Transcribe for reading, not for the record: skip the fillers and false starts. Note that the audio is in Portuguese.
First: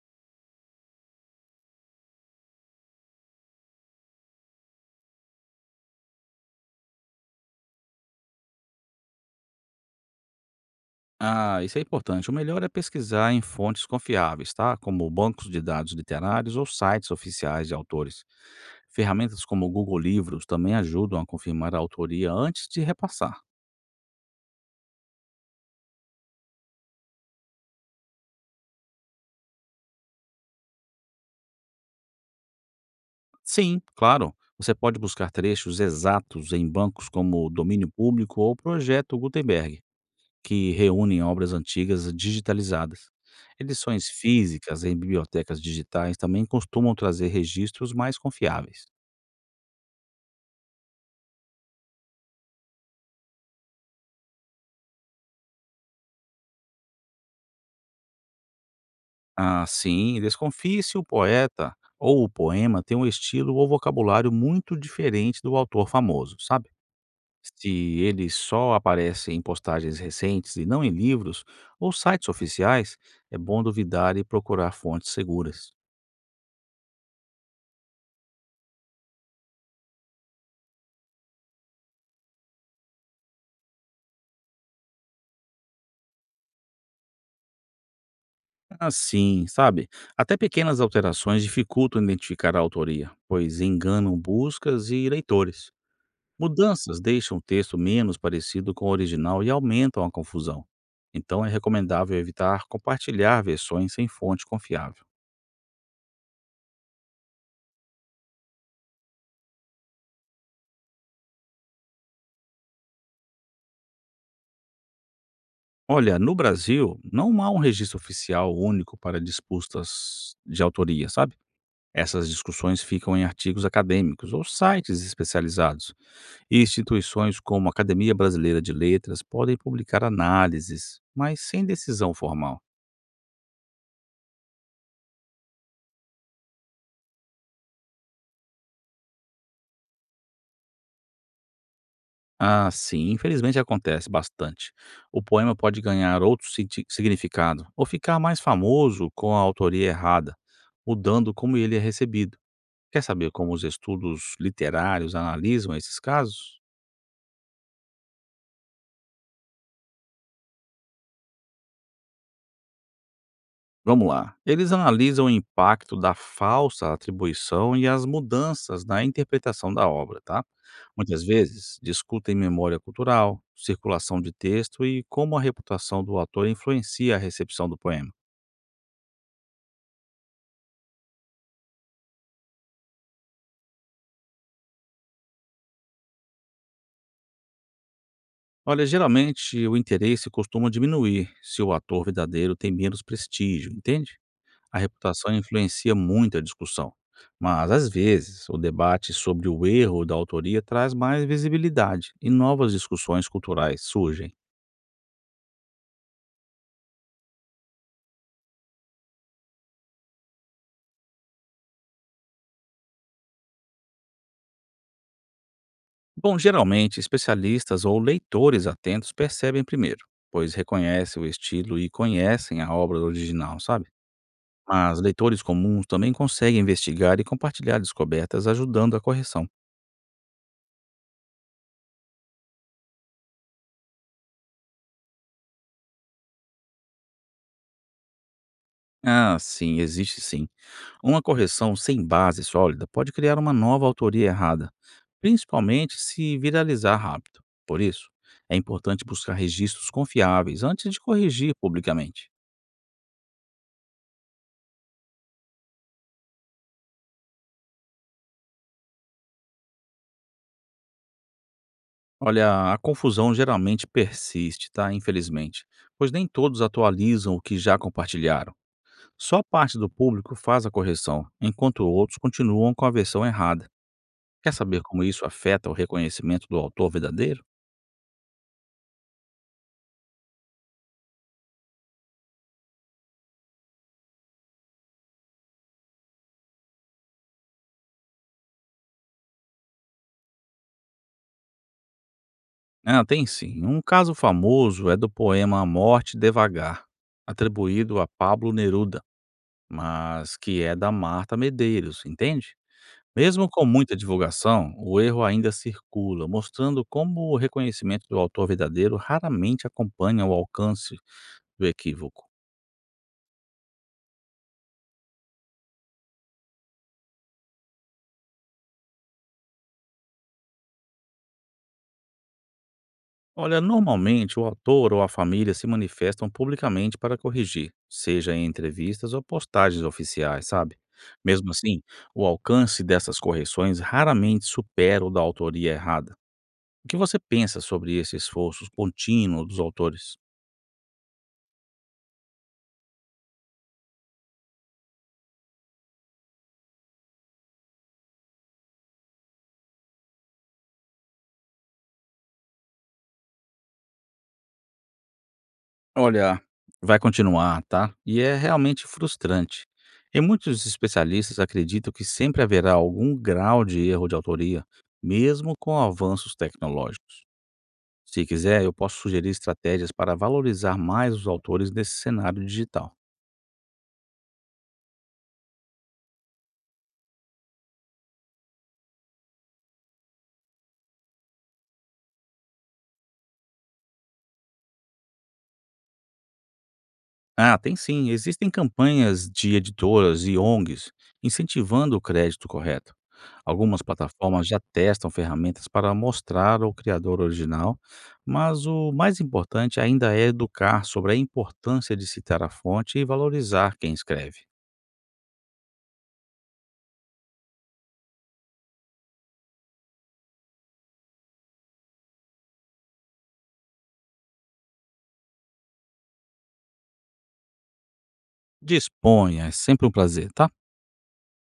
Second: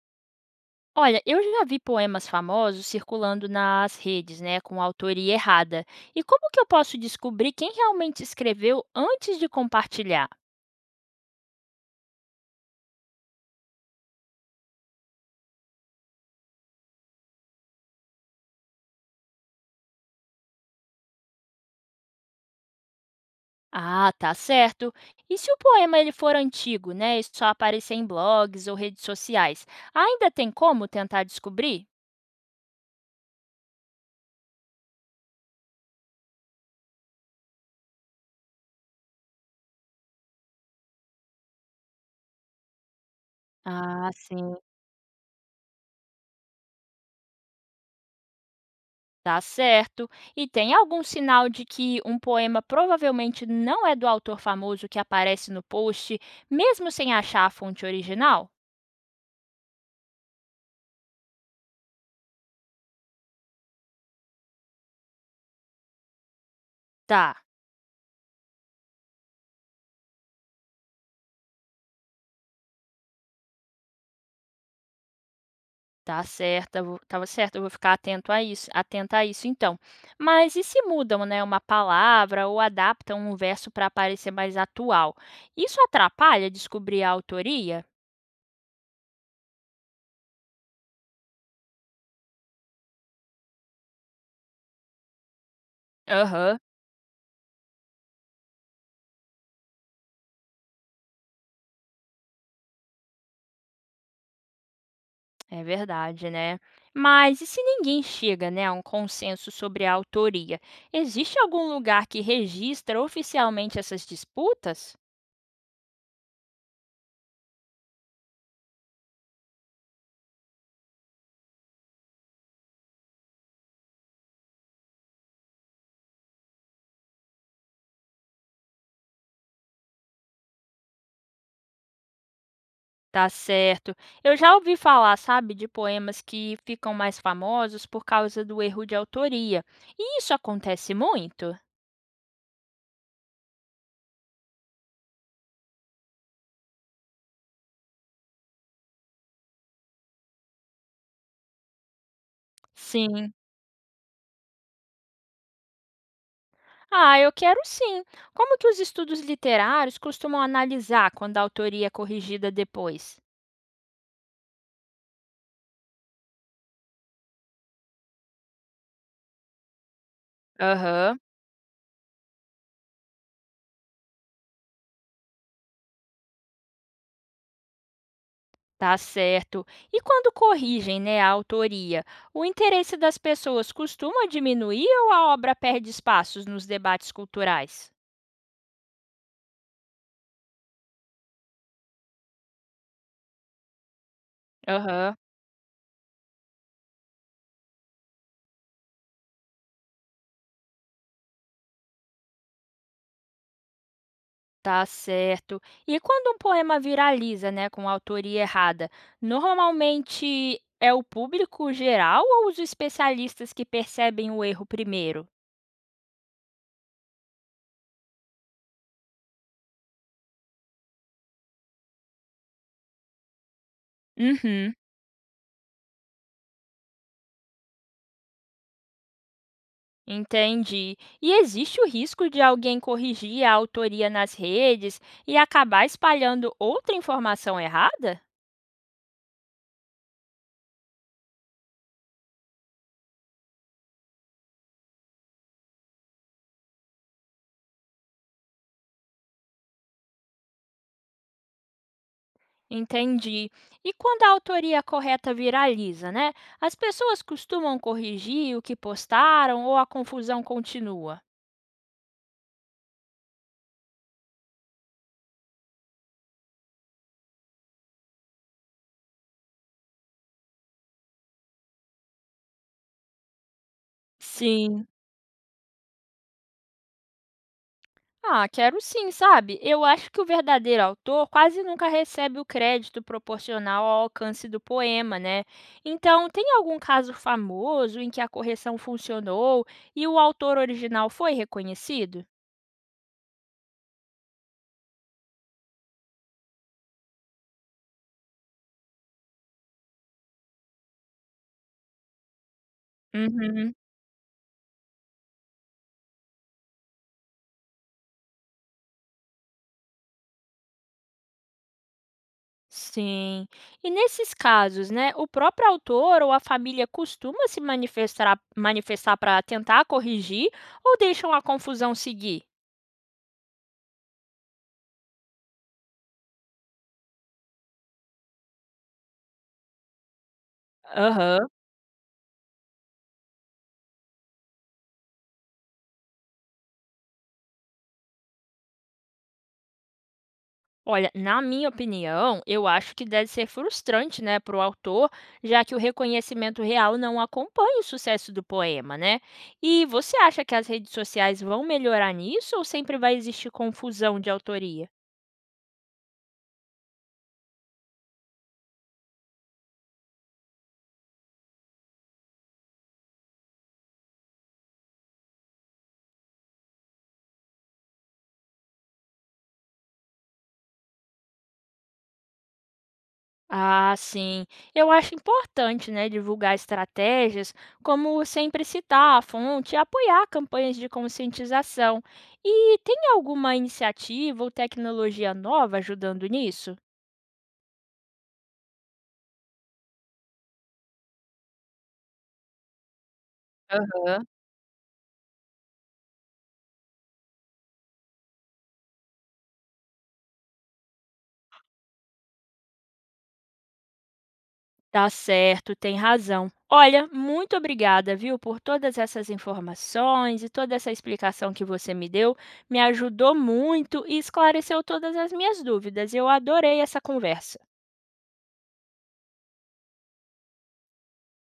Olha, eu já vi poemas famosos circulando nas redes, né, com autoria errada. E como que eu posso descobrir quem realmente escreveu antes de compartilhar? Ah, isso é importante. O melhor é pesquisar em fontes confiáveis, tá? Como bancos de dados literários ou sites oficiais de autores. Ferramentas como o Google Livros também ajudam a confirmar a autoria antes de repassar. Ah, tá certo. E se o poema ele for antigo, né, e só aparecer em blogs ou redes sociais, ainda tem como tentar descobrir? Sim, claro, você pode buscar trechos exatos em bancos como o Domínio Público ou o Projeto Gutenberg, que reúnem obras antigas digitalizadas. Edições Ah, sim. físicas em bibliotecas digitais também costumam trazer registros mais confiáveis. Tá certo. E tem algum sinal de que um poema provavelmente não é do autor famoso que aparece no post, mesmo sem achar a fonte original? Assim, desconfie se o poeta ou o poema tem um estilo ou vocabulário muito diferente do autor famoso, sabe? Tá. Se ele só aparece em postagens recentes e não em livros ou sites oficiais, é bom duvidar e procurar fontes seguras. Tá certa, eu vou Estava certa, eu vou ficar atento a isso atenta a isso então. Mas e se mudam, né, uma palavra ou adaptam um verso para parecer mais atual? Isso atrapalha descobrir a autoria? Assim, sabe? Até pequenas alterações dificultam identificar a autoria, pois enganam buscas e leitores. Aham. Mudanças deixam o texto menos parecido com o original e aumentam a confusão. Então é recomendável evitar compartilhar versões sem fonte confiável. É verdade, né. Mas e se ninguém chega, né, a um consenso sobre a autoria? Existe algum lugar que registra oficialmente essas disputas? Olha, no Brasil, não há um registro oficial único para disputas de autoria, sabe? Essas discussões ficam em artigos acadêmicos ou sites especializados. E instituições como a Academia Brasileira de Letras podem publicar análises, mas sem decisão formal. Tá certo. Eu já ouvi falar, sabe, de poemas que ficam mais famosos por causa do erro de autoria. E isso acontece muito? Ah, sim, infelizmente acontece bastante. O poema pode ganhar outro significado ou ficar mais famoso com a autoria errada, mudando como ele é recebido. Quer saber Sim. como os estudos literários analisam esses casos? Ah, eu quero sim. Como que os estudos literários costumam analisar quando a autoria é corrigida depois? Vamos lá. Eles analisam o impacto da falsa atribuição e as mudanças na interpretação da obra, tá? Aham, Muitas vezes discutem memória cultural, circulação de texto e como a reputação do autor influencia a recepção do poema. tá certo. E quando corrigem, né, a autoria, o interesse das pessoas costuma diminuir ou a obra perde espaços nos debates culturais? Olha, geralmente o interesse costuma diminuir se o ator verdadeiro tem menos prestígio, entende? A Aham. reputação influencia muito a discussão, mas às vezes o debate sobre o erro da autoria traz mais visibilidade e novas discussões culturais surgem. Tá certo. E quando um poema viraliza, né, com autoria errada, normalmente é o público geral ou os especialistas que percebem o erro primeiro? Bom, geralmente especialistas ou leitores atentos percebem primeiro, pois reconhecem o estilo e conhecem a obra original, sabe? Uhum, Mas leitores comuns também conseguem investigar e compartilhar descobertas, ajudando a correção. entendi. E existe o risco de alguém corrigir a autoria nas redes e acabar espalhando outra informação errada? Ah, sim, existe sim. Uma correção sem base sólida pode criar uma nova autoria errada, principalmente se viralizar rápido. Por isso, é importante buscar registros confiáveis antes de corrigir publicamente. Entendi. E quando a autoria correta viraliza, né? As pessoas costumam corrigir o que postaram ou a confusão continua? Olha, a confusão geralmente persiste, tá? Infelizmente, pois nem todos atualizam o que já compartilharam. Só parte do público faz a correção, enquanto outros continuam com a versão errada. Quer saber Sim. como isso afeta o reconhecimento do autor verdadeiro? Ah, quero sim, sabe? Eu acho que o verdadeiro autor quase nunca recebe o crédito proporcional ao alcance do poema, né? Então, tem algum caso famoso em que a correção funcionou e o autor original foi reconhecido? Ah, tem sim. Um caso famoso é do poema A Morte Devagar, atribuído a Pablo Neruda, mas que é da Marta Medeiros, entende? Mesmo com Uhum. muita divulgação, o erro ainda circula, mostrando como o reconhecimento do autor verdadeiro raramente acompanha o alcance do equívoco. Sim. E nesses casos, né, o próprio autor ou a família costuma se manifestar manifestar para tentar corrigir ou deixam a confusão seguir? Olha, normalmente o autor ou a família se manifestam publicamente para corrigir, seja em entrevistas ou postagens oficiais, sabe? Aham. Mesmo assim, o alcance dessas correções raramente supera o da autoria errada. O que você pensa sobre esse esforço contínuo dos autores? Olha, na minha opinião, eu acho que deve ser frustrante, né, para o autor, já que o reconhecimento real não acompanha o sucesso do poema, né? E você acha que as redes sociais vão melhorar nisso ou sempre vai existir confusão de autoria? Olha, vai continuar, tá? E é realmente frustrante. E muitos especialistas acreditam que sempre haverá algum grau de erro de autoria, mesmo com avanços tecnológicos. Se quiser, eu posso sugerir estratégias para valorizar mais os autores nesse cenário digital. Ah, sim. Eu acho importante, né, divulgar estratégias, como sempre citar a fonte e apoiar campanhas de conscientização. E tem alguma iniciativa ou tecnologia nova ajudando nisso? Ah, tem sim. Existem campanhas de editoras e ONGs incentivando o crédito correto. Algumas Aham. plataformas já testam ferramentas para mostrar o criador original, mas o mais importante ainda é educar sobre a importância de citar a fonte e valorizar quem escreve. Tá certo, tem razão. Olha, muito obrigada, viu, por todas essas informações e toda essa explicação que você me deu. Me ajudou muito e esclareceu todas as minhas dúvidas. Eu adorei essa conversa. Disponha, é sempre um prazer, tá?